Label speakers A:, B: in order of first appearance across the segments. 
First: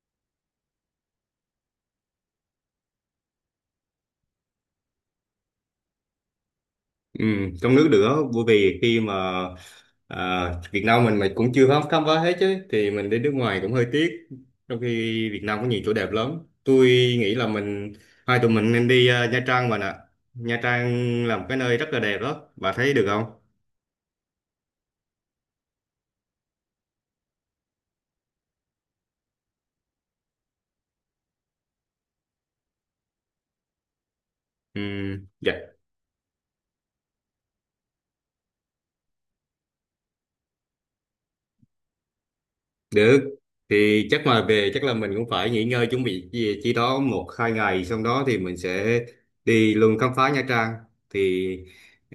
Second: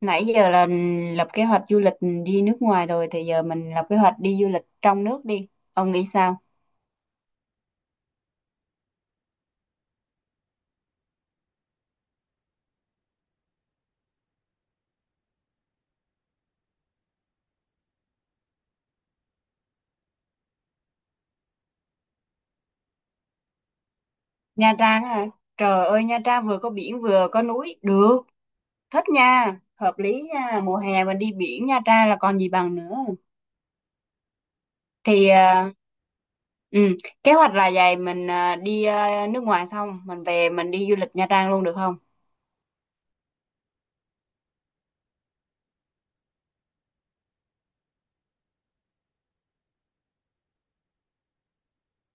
A: Nãy giờ là lập kế hoạch du lịch đi nước ngoài rồi thì giờ mình lập kế hoạch đi du lịch trong nước đi. Ông nghĩ sao?
B: Ừ, trong nước được á, bởi vì khi mà à, Việt Nam mình cũng chưa khám khám phá hết chứ thì mình đi nước ngoài cũng hơi tiếc, trong khi Việt Nam có nhiều chỗ đẹp lắm. Tôi nghĩ là hai tụi mình nên đi, Nha Trang mà nè. Nha Trang là một cái nơi rất là đẹp đó, bà thấy được không?
A: Nha Trang hả? Trời ơi, Nha Trang vừa có biển vừa có núi, được, thích nha, hợp lý nha, mùa hè mình đi biển Nha Trang là còn gì bằng nữa.
B: Ừ,
A: Thì
B: dạ.
A: à, ừ, kế hoạch là vậy, mình đi nước ngoài xong mình về mình đi du lịch Nha Trang luôn được không?
B: Được, thì chắc mà về chắc là mình cũng phải nghỉ ngơi chuẩn bị chi đó một hai ngày, xong đó thì mình sẽ đi luôn khám phá Nha Trang. Thì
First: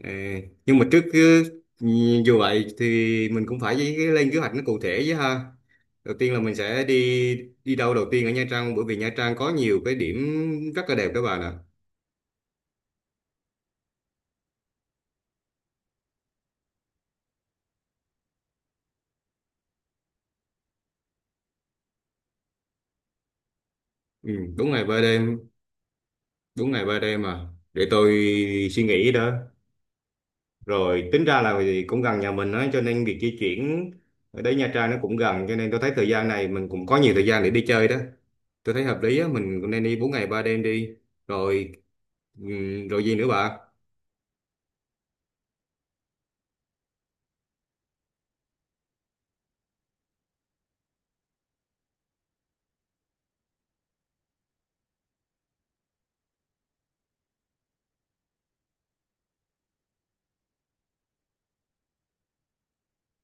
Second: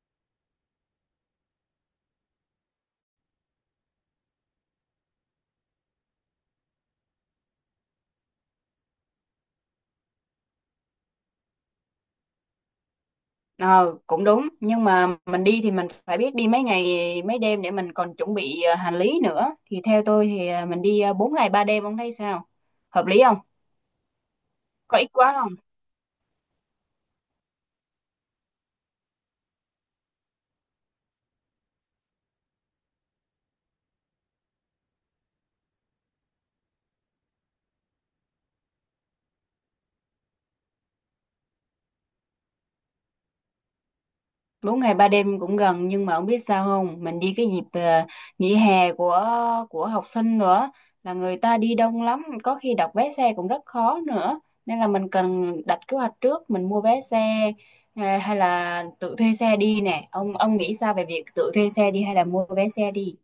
B: ờ, nhưng mà dù vậy thì mình cũng phải lên kế hoạch nó cụ thể chứ ha. Đầu tiên là mình sẽ đi đi đâu đầu tiên ở Nha Trang, bởi vì Nha Trang có nhiều cái điểm rất là đẹp các bạn ạ.
A: Ờ, cũng đúng, nhưng mà mình đi thì mình phải biết đi mấy ngày mấy đêm để mình còn chuẩn bị hành lý nữa. Thì theo tôi thì mình đi 4 ngày 3 đêm, ông thấy sao? Hợp lý không?
B: Ừ, đúng ngày
A: Có
B: ba
A: ít quá
B: đêm,
A: không?
B: đúng ngày ba đêm mà, để tôi suy nghĩ đó. Rồi tính ra là vì cũng gần nhà mình á, cho nên việc di chuyển ở đấy Nha Trang nó cũng gần, cho nên tôi thấy thời gian này mình cũng có nhiều thời gian để đi chơi đó. Tôi thấy hợp lý á, mình cũng nên đi 4 ngày 3 đêm đi. Rồi rồi gì nữa bà?
A: 4 ngày 3 đêm cũng gần, nhưng mà ông biết sao không? Mình đi cái dịp nghỉ hè của học sinh nữa, là người ta đi đông lắm, có khi đặt vé xe cũng rất khó nữa. Nên là mình cần đặt kế hoạch trước, mình mua vé xe, hay là tự thuê xe đi nè. Ông nghĩ sao về việc tự thuê xe đi hay là mua vé xe đi?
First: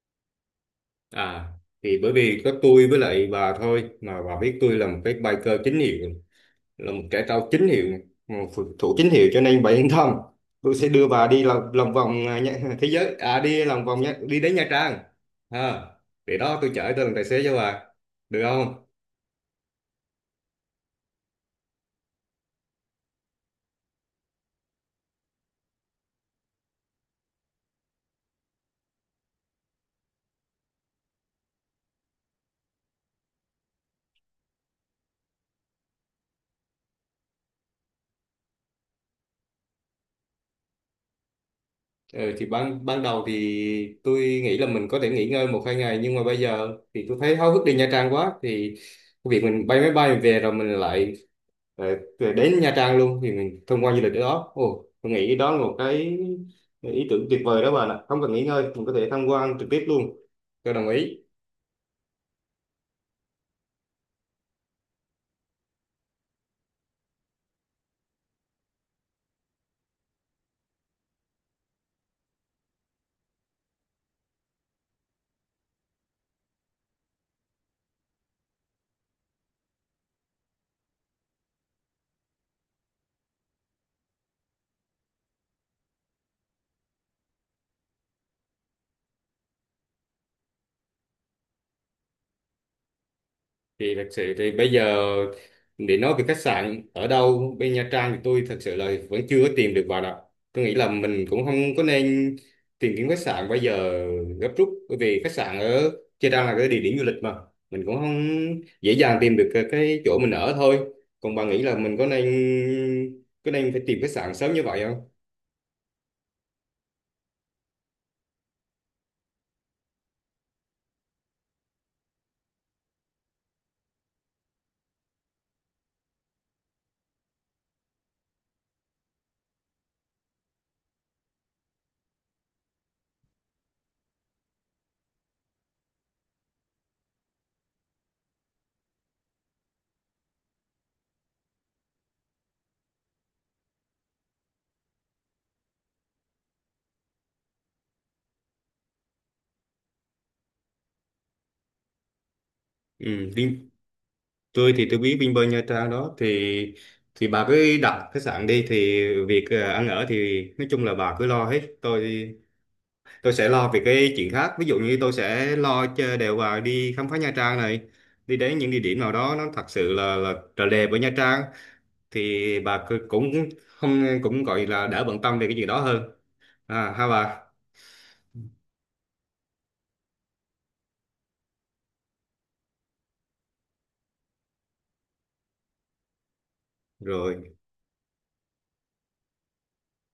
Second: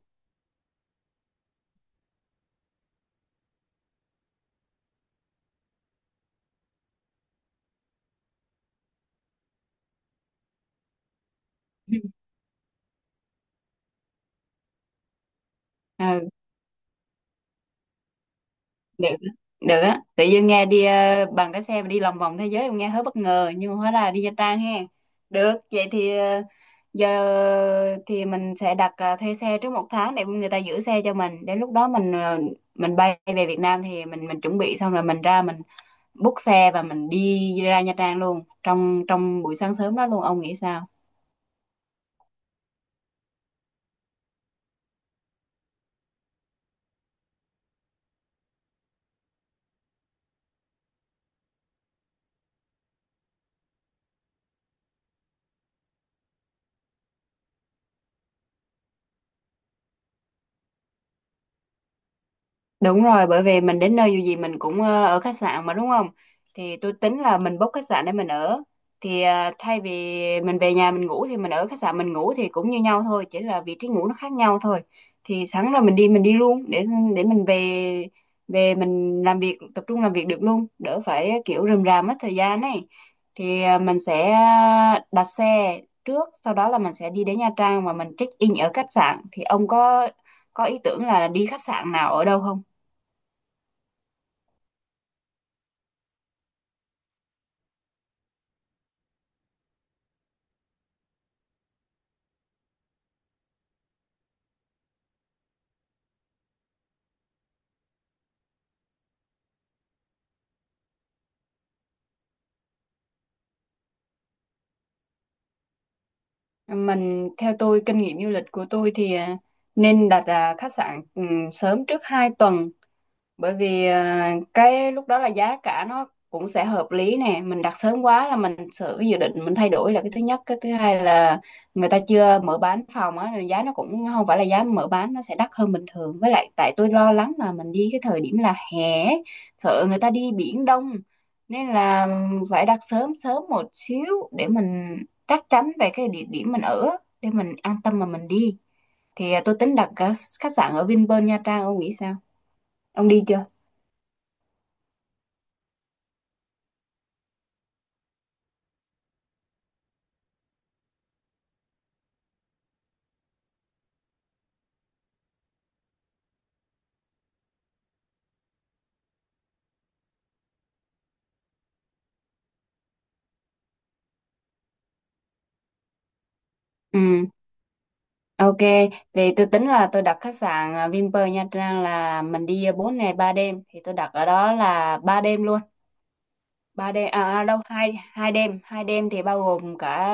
B: à thì bởi vì có tôi với lại bà thôi, mà bà biết tôi là một cái biker chính hiệu, là một cái tàu chính hiệu này, một phù thủ chính hiệu, cho nên bà yên tâm. Tôi sẽ đưa bà đi lòng vòng thế giới, đi lòng vòng nhá, đi đến Nha Trang. à,
A: Ừ,
B: để đó tôi chở, tôi làm tài xế cho bà được không?
A: được, được á. Tự nhiên nghe đi bằng cái xe mà đi lòng vòng thế giới cũng nghe hơi bất ngờ, nhưng mà hóa là đi Nha Trang ha. Được, vậy thì giờ thì mình sẽ đặt thuê xe trước 1 tháng để người ta giữ xe cho mình, đến lúc đó mình mình bay về Việt Nam thì mình chuẩn bị xong rồi mình ra mình book xe và mình đi ra Nha Trang luôn trong trong buổi sáng sớm đó luôn, ông nghĩ sao?
B: Ừ, thì ban ban đầu thì tôi nghĩ là mình có thể nghỉ ngơi một hai ngày, nhưng mà bây giờ thì tôi thấy háo hức đi Nha Trang quá. Thì cái việc mình bay máy bay mình về rồi mình lại, ờ, về đến Nha Trang luôn, thì mình thông qua du lịch ở đó. Ồ, tôi nghĩ đó là một cái ý tưởng tuyệt vời đó bạn ạ, không cần nghỉ ngơi, mình có thể tham quan trực tiếp luôn. Tôi đồng ý.
A: Đúng rồi, bởi vì mình đến nơi dù gì mình cũng ở khách sạn mà, đúng không? Thì tôi tính là mình book khách sạn để mình ở. Thì thay vì mình về nhà mình ngủ thì mình ở khách sạn mình ngủ thì cũng như nhau thôi, chỉ là vị trí ngủ nó khác nhau thôi. Thì sẵn là mình đi, mình đi luôn để mình về, về mình làm việc, tập trung làm việc được luôn, đỡ phải kiểu rườm rà mất thời gian này. Thì mình sẽ đặt xe trước, sau đó là mình sẽ đi đến Nha Trang và mình check in ở khách sạn. Thì ông có ý tưởng là đi khách sạn nào ở đâu không?
B: Thì thật sự thì bây giờ để nói về khách sạn ở đâu bên Nha Trang, thì tôi thật sự là vẫn chưa có tìm được vào đó. Tôi nghĩ là mình cũng không có nên tìm kiếm khách sạn bây giờ gấp rút, bởi vì khách sạn ở Nha Trang là cái địa điểm du lịch mà mình cũng không dễ dàng tìm được cái chỗ mình ở thôi. Còn bà nghĩ là mình có nên phải tìm khách sạn sớm như vậy không?
A: Mình, theo tôi, kinh nghiệm du lịch của tôi thì nên đặt khách sạn sớm trước 2 tuần, bởi vì cái lúc đó là giá cả nó cũng sẽ hợp lý nè, mình đặt sớm quá là mình sự cái dự định mình thay đổi là cái thứ nhất, cái thứ hai là người ta chưa mở bán phòng á nên giá nó cũng không phải là giá mở bán, nó sẽ đắt hơn bình thường, với lại tại tôi lo lắng là mình đi cái thời điểm là hè ấy, sợ người ta đi biển đông, nên là phải đặt sớm sớm một xíu để mình chắc chắn về cái địa điểm mình ở, để mình an tâm mà mình đi. Thì tôi tính đặt khách sạn ở Vinpearl Nha Trang, ông nghĩ sao? Ông đi
B: Ừ,
A: chưa?
B: tôi thì tôi biết Vinpearl Nha Trang đó, thì bà cứ đặt khách sạn đi. Thì việc ăn ở thì nói chung là bà cứ lo hết, tôi sẽ lo về cái chuyện khác. Ví dụ như tôi sẽ lo cho đều bà đi khám phá Nha Trang này, đi đến những địa điểm nào đó nó thật sự là trời đẹp ở Nha Trang. Thì cũng không, cũng gọi là đỡ bận tâm về cái chuyện đó hơn. À ha
A: Ừ,
B: bà.
A: ok. Thì tôi tính là tôi đặt khách sạn Vinpearl Nha Trang là mình đi 4 ngày 3 đêm. Thì tôi đặt ở đó là 3 đêm luôn, 3 đêm
B: Rồi,
A: đâu, hai hai đêm thì bao gồm cả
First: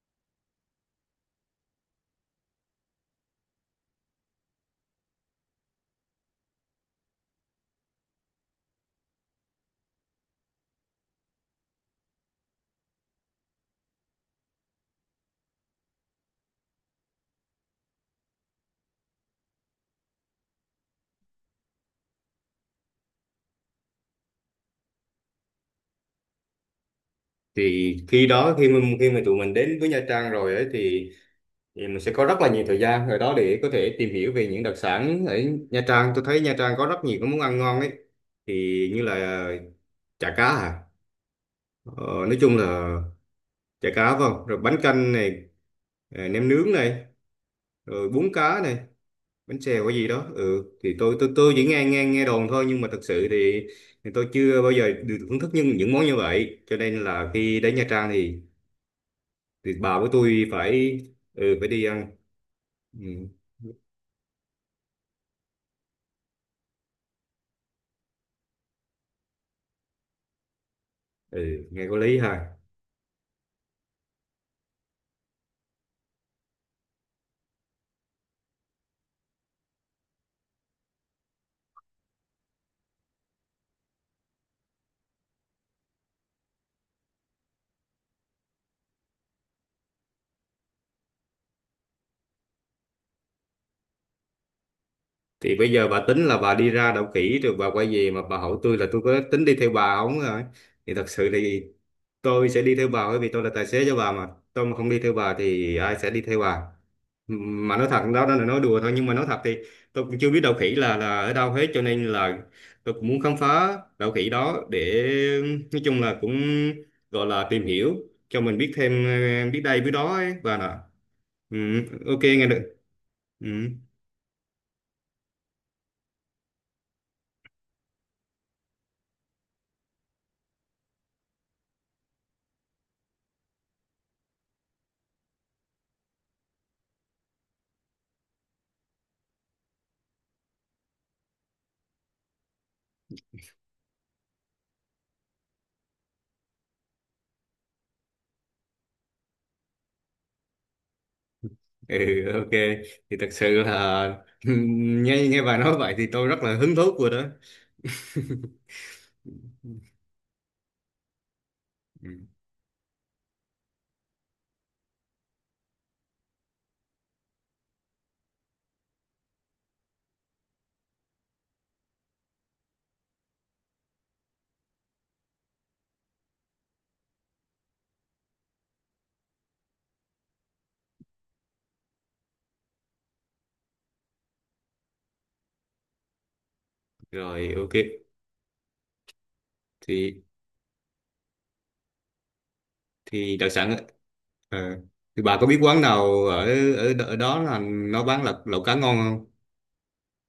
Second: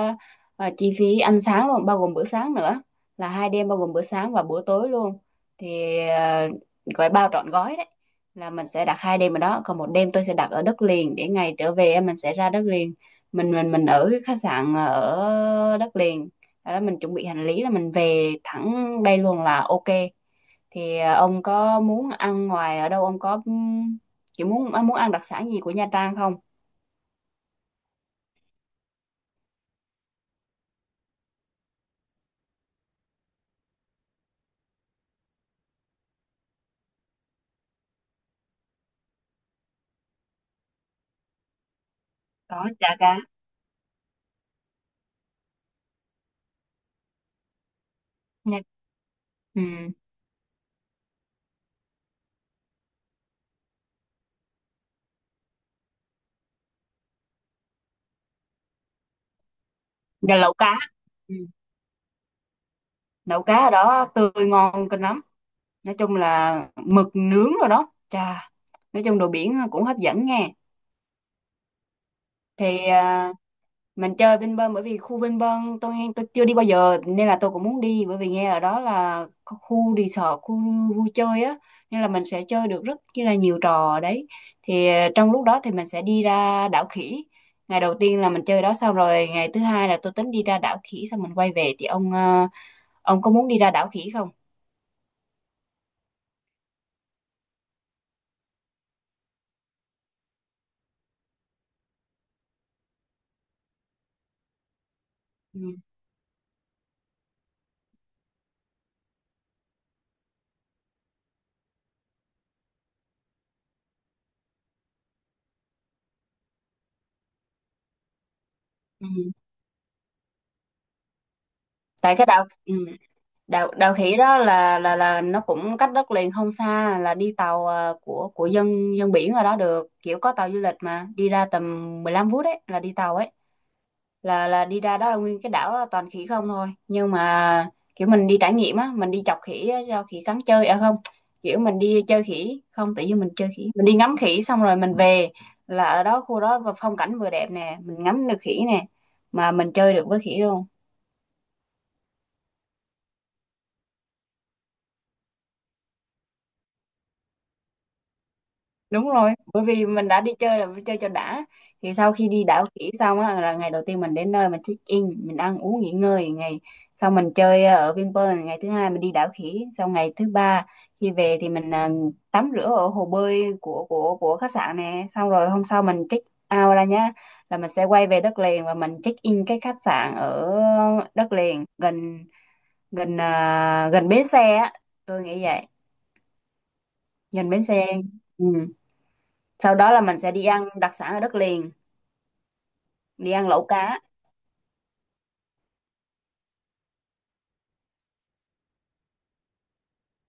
A: chi phí ăn sáng luôn, bao gồm bữa sáng nữa, là 2 đêm bao gồm bữa sáng và bữa tối luôn, thì gọi bao trọn gói đấy. Là mình sẽ đặt 2 đêm ở đó, còn 1 đêm tôi sẽ đặt ở đất liền để ngày trở về mình sẽ ra đất liền, mình ở cái khách sạn ở đất liền. Sau đó mình chuẩn bị hành lý là mình về thẳng đây luôn là ok. Thì ông có muốn ăn ngoài ở đâu, ông có kiểu muốn muốn ăn đặc sản gì của Nha Trang không?
B: thì khi đó khi mà tụi mình đến với Nha Trang rồi ấy, thì mình sẽ có rất là nhiều thời gian rồi đó để có thể tìm hiểu về những đặc sản ở Nha Trang. Tôi thấy Nha Trang có rất nhiều cái món ăn ngon ấy, thì như là chả cá, nói chung
A: Có
B: là
A: chả cá
B: chả cá phải không, rồi bánh canh này, nem nướng này, rồi bún
A: nha.
B: cá này, bánh
A: Ừ.
B: xèo cái gì đó. Ừ, thì tôi chỉ nghe nghe nghe đồn thôi, nhưng mà thật sự thì, tôi chưa bao giờ được thưởng thức những món như vậy, cho nên là khi đến Nha Trang thì bà của
A: Và
B: tôi
A: lẩu cá.
B: phải,
A: Ừ.
B: ừ, phải đi ăn. Ừ,
A: Lẩu cá ở đó tươi ngon kinh lắm, nói chung là mực nướng rồi, đó, chà, nói chung đồ biển cũng hấp dẫn nghe.
B: ừ nghe có lý ha.
A: Thì mình chơi Vinpearl, bởi vì khu Vinpearl tôi chưa đi bao giờ nên là tôi cũng muốn đi, bởi vì nghe ở đó là có khu resort, khu vui chơi á, nên là mình sẽ chơi được rất chi là nhiều trò ở đấy. Thì trong lúc đó thì mình sẽ đi ra đảo khỉ. Ngày đầu tiên là mình chơi đó, xong rồi ngày thứ hai là tôi tính đi ra đảo khỉ xong mình quay về, thì ông ông có muốn đi ra đảo khỉ không?
B: Thì bây giờ bà tính là bà đi ra đậu kỹ rồi bà quay về, mà bà hỏi tôi là tôi có tính đi theo bà không rồi. Thì thật sự thì tôi sẽ đi theo bà, bởi vì tôi là tài xế cho bà mà, tôi mà không đi theo bà
A: Ừ.
B: thì ai sẽ đi theo bà? Mà nói thật đó, đó là nói đùa thôi, nhưng mà nói thật thì tôi cũng chưa biết đậu khỉ là ở đâu hết, cho nên là tôi cũng muốn khám phá đậu khỉ đó để nói chung là cũng gọi là tìm hiểu cho mình biết thêm,
A: Ừ.
B: biết đây biết đó ấy bà nè. Ừ,
A: Tại
B: ok
A: cái đảo,
B: nghe
A: ừ,
B: được. Ừ.
A: đạo đạo khỉ đó là nó cũng cách đất liền không xa, là đi tàu của dân dân biển ở đó được, kiểu có tàu du lịch mà đi ra tầm 15 phút đấy, là đi tàu ấy, là đi ra đó là nguyên cái đảo đó là toàn khỉ không thôi, nhưng mà kiểu mình đi trải nghiệm á, mình đi chọc khỉ á, cho khỉ cắn chơi, à không, kiểu mình đi chơi khỉ không, tự nhiên mình chơi khỉ, mình đi ngắm khỉ xong rồi mình về. Là ở đó khu đó và phong cảnh vừa đẹp nè, mình ngắm được khỉ nè, mà mình chơi được với khỉ luôn.
B: Ừ, ok thì thật sự là nghe nghe bà nói vậy thì tôi rất là hứng thú rồi đó.
A: Đúng rồi, bởi vì mình đã đi chơi là phải chơi cho đã. Thì
B: Ừ,
A: sau khi đi đảo khỉ xong á là ngày đầu tiên mình đến nơi mình check in, mình ăn uống nghỉ ngơi, ngày sau mình chơi ở Vinpearl, ngày thứ hai mình đi đảo khỉ, sau ngày thứ ba khi về thì mình tắm rửa ở hồ bơi của khách sạn nè, xong rồi hôm sau mình check out ra nhá, là mình sẽ quay về đất liền và mình check in cái khách sạn ở đất liền, gần gần gần bến xe á, tôi nghĩ vậy, gần
B: rồi
A: bến
B: ok.
A: xe. Ừ. Sau đó là mình
B: thì
A: sẽ đi ăn đặc sản ở đất liền, đi
B: thì
A: ăn
B: đặc
A: lẩu
B: sản,
A: cá.
B: ờ, thì bà có biết quán nào ở ở, đ- ở đó là nó bán lẩu lẩu cá ngon không?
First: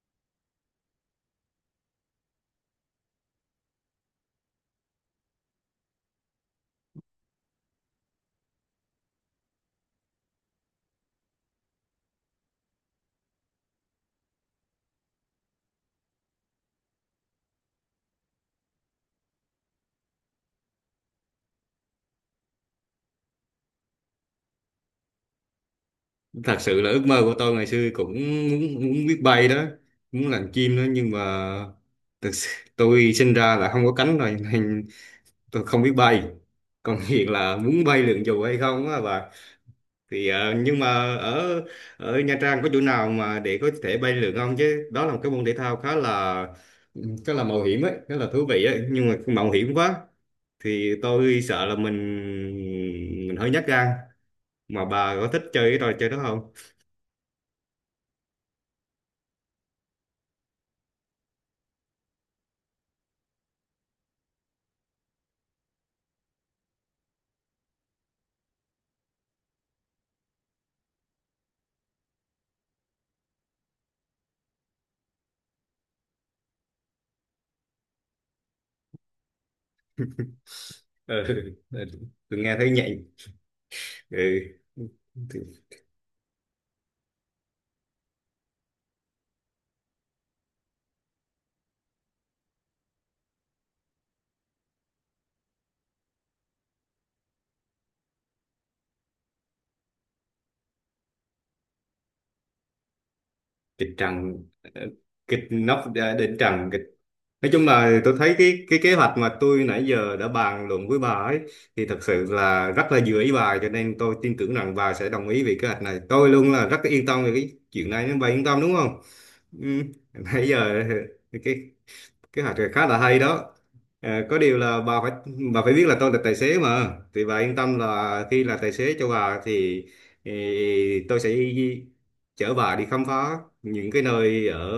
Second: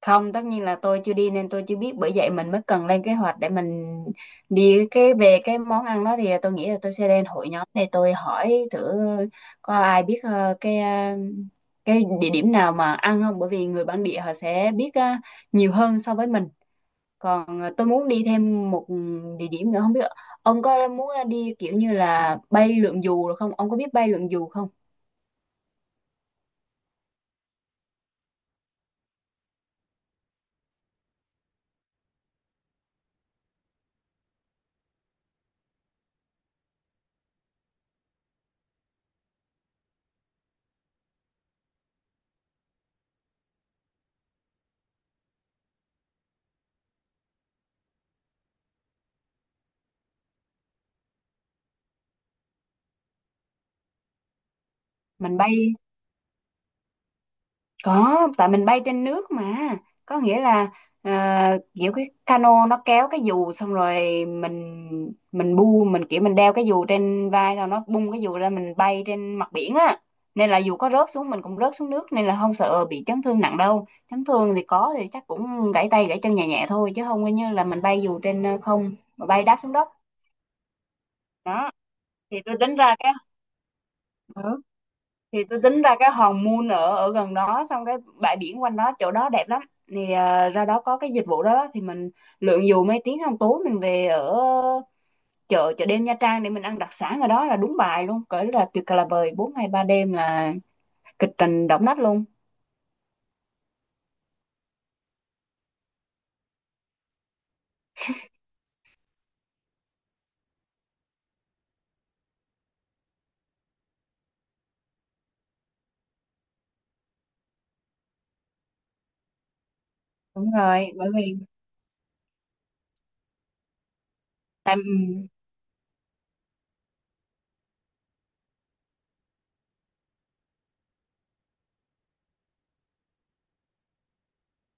A: Không, tất nhiên là tôi chưa đi nên tôi chưa biết, bởi vậy mình mới cần lên kế hoạch để mình đi cái về cái món ăn đó, thì tôi nghĩ là tôi sẽ lên hội nhóm để tôi hỏi thử có ai biết cái cái địa điểm nào mà ăn không, bởi vì người bản địa họ sẽ biết nhiều hơn so với mình. Còn tôi muốn đi thêm một địa điểm nữa, không biết ông có muốn đi kiểu như là bay lượn dù rồi không, ông có biết bay lượn dù không?
B: Thật sự là ước mơ của tôi ngày xưa cũng muốn biết bay đó, muốn làm chim đó, nhưng mà thật sự, tôi sinh ra là không có cánh rồi nên tôi không biết bay. Còn hiện là muốn bay lượn dù hay không á bà? Thì nhưng mà ở ở Nha Trang có chỗ nào mà để có thể bay lượn không chứ? Đó là một cái môn thể thao khá là mạo hiểm ấy, khá là thú vị ấy, nhưng mà mạo hiểm quá, thì tôi sợ là mình hơi nhát gan. Mà bà có
A: Mình
B: thích
A: bay
B: chơi cái trò chơi đó không?
A: Có, tại mình bay trên nước mà. Có nghĩa là, kiểu cái cano nó kéo cái dù xong rồi mình bu, mình kiểu mình đeo cái dù trên vai rồi nó bung cái dù ra, mình bay trên mặt biển á. Nên là dù có rớt xuống mình cũng rớt xuống nước nên là không sợ bị chấn thương nặng đâu. Chấn thương thì có thì chắc cũng gãy tay gãy chân nhẹ nhẹ thôi, chứ không có như là mình bay dù trên không mà bay đáp xuống đất.
B: Ừ.
A: Đó.
B: Tôi
A: Thì
B: nghe
A: tôi
B: thấy
A: tính ra
B: nhạy.
A: cái
B: Ừ.
A: Ừ. Thì tôi tính ra cái hòn Moon ở ở gần đó, xong cái bãi biển quanh đó chỗ đó đẹp lắm. Thì ra đó có cái dịch vụ đó, đó thì mình lượn dù mấy tiếng, xong tối mình về ở chợ chợ đêm Nha Trang để mình ăn đặc sản ở đó là đúng bài luôn, cỡ là tuyệt là vời. 4 ngày 3 đêm là kịch trình động đất luôn.
B: Kịch trần, ờ, kịch nóc, đỉnh trần kịch. Nói chung là tôi thấy cái kế hoạch mà tôi nãy giờ đã bàn luận với bà ấy, thì thật sự là rất là vừa ý bà, cho nên tôi tin tưởng rằng bà sẽ đồng ý về kế hoạch này. Tôi luôn là rất yên tâm về cái chuyện này nên bà yên tâm đúng không? Ừ. Nãy
A: Đúng
B: giờ
A: rồi, bởi vì
B: cái kế hoạch này khá là hay đó. Ờ, có điều
A: tại,
B: là bà phải biết là tôi là tài xế mà, thì bà yên tâm là khi là tài xế cho bà thì, tôi sẽ chở bà đi khám phá những cái nơi ở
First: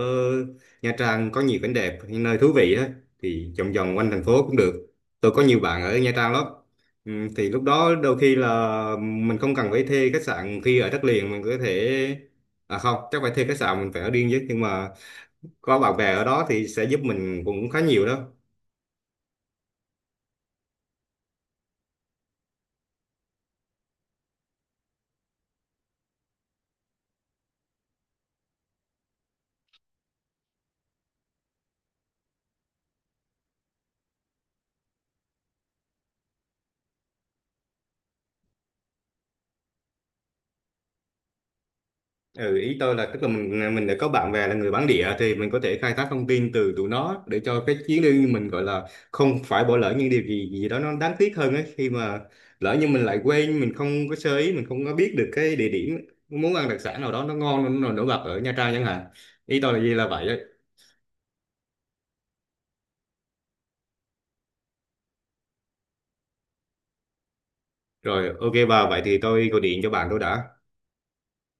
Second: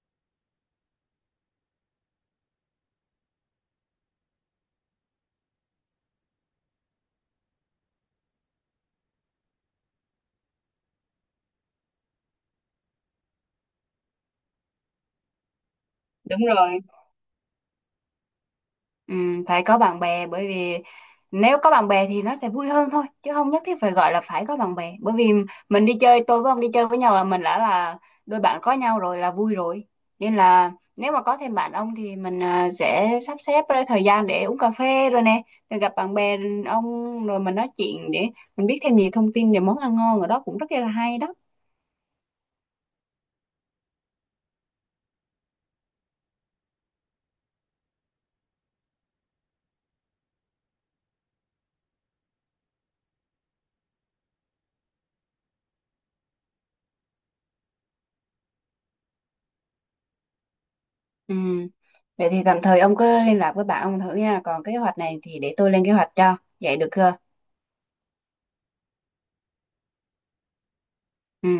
B: Nha Trang có nhiều cảnh đẹp, những nơi thú vị á, thì vòng vòng quanh thành phố cũng được. Tôi có nhiều bạn ở Nha Trang lắm. Ừ, thì lúc đó đôi khi là mình không cần phải thuê khách sạn khi ở đất liền, mình có thể, không chắc phải thuê khách sạn, mình phải ở riêng chứ, nhưng mà có bạn bè ở
A: đúng
B: đó thì
A: rồi.
B: sẽ giúp mình cũng khá nhiều đó.
A: Phải có bạn bè, bởi vì nếu có bạn bè thì nó sẽ vui hơn thôi, chứ không nhất thiết phải gọi là phải có bạn bè, bởi vì mình đi chơi, tôi với ông đi chơi với nhau là mình đã là đôi bạn có nhau rồi là vui rồi. Nên là nếu mà có thêm bạn ông thì mình sẽ sắp xếp ra thời gian để uống cà phê rồi nè, rồi gặp bạn bè ông, rồi mình nói chuyện để mình biết thêm nhiều thông tin về món ăn ngon ở đó cũng rất là hay đó.
B: Ừ, ý tôi là tức là mình đã có bạn bè là người bản địa, thì mình có thể khai thác thông tin từ tụi nó để cho cái chuyến đi mình gọi là không phải bỏ lỡ những điều gì gì đó nó đáng tiếc hơn ấy, khi mà lỡ như mình lại quên, mình không có sơ ý, mình không có biết được cái địa điểm muốn ăn đặc sản nào đó nó ngon nó nổi bật ở Nha Trang chẳng hạn. Ý tôi là gì là vậy ấy.
A: Ừm. Vậy thì tạm thời ông cứ liên lạc với bạn ông thử nha, còn cái kế hoạch này thì để tôi lên kế hoạch cho, vậy được chưa?
B: Rồi ok bà, vậy thì tôi gọi điện cho bạn tôi đã.
A: Ừ.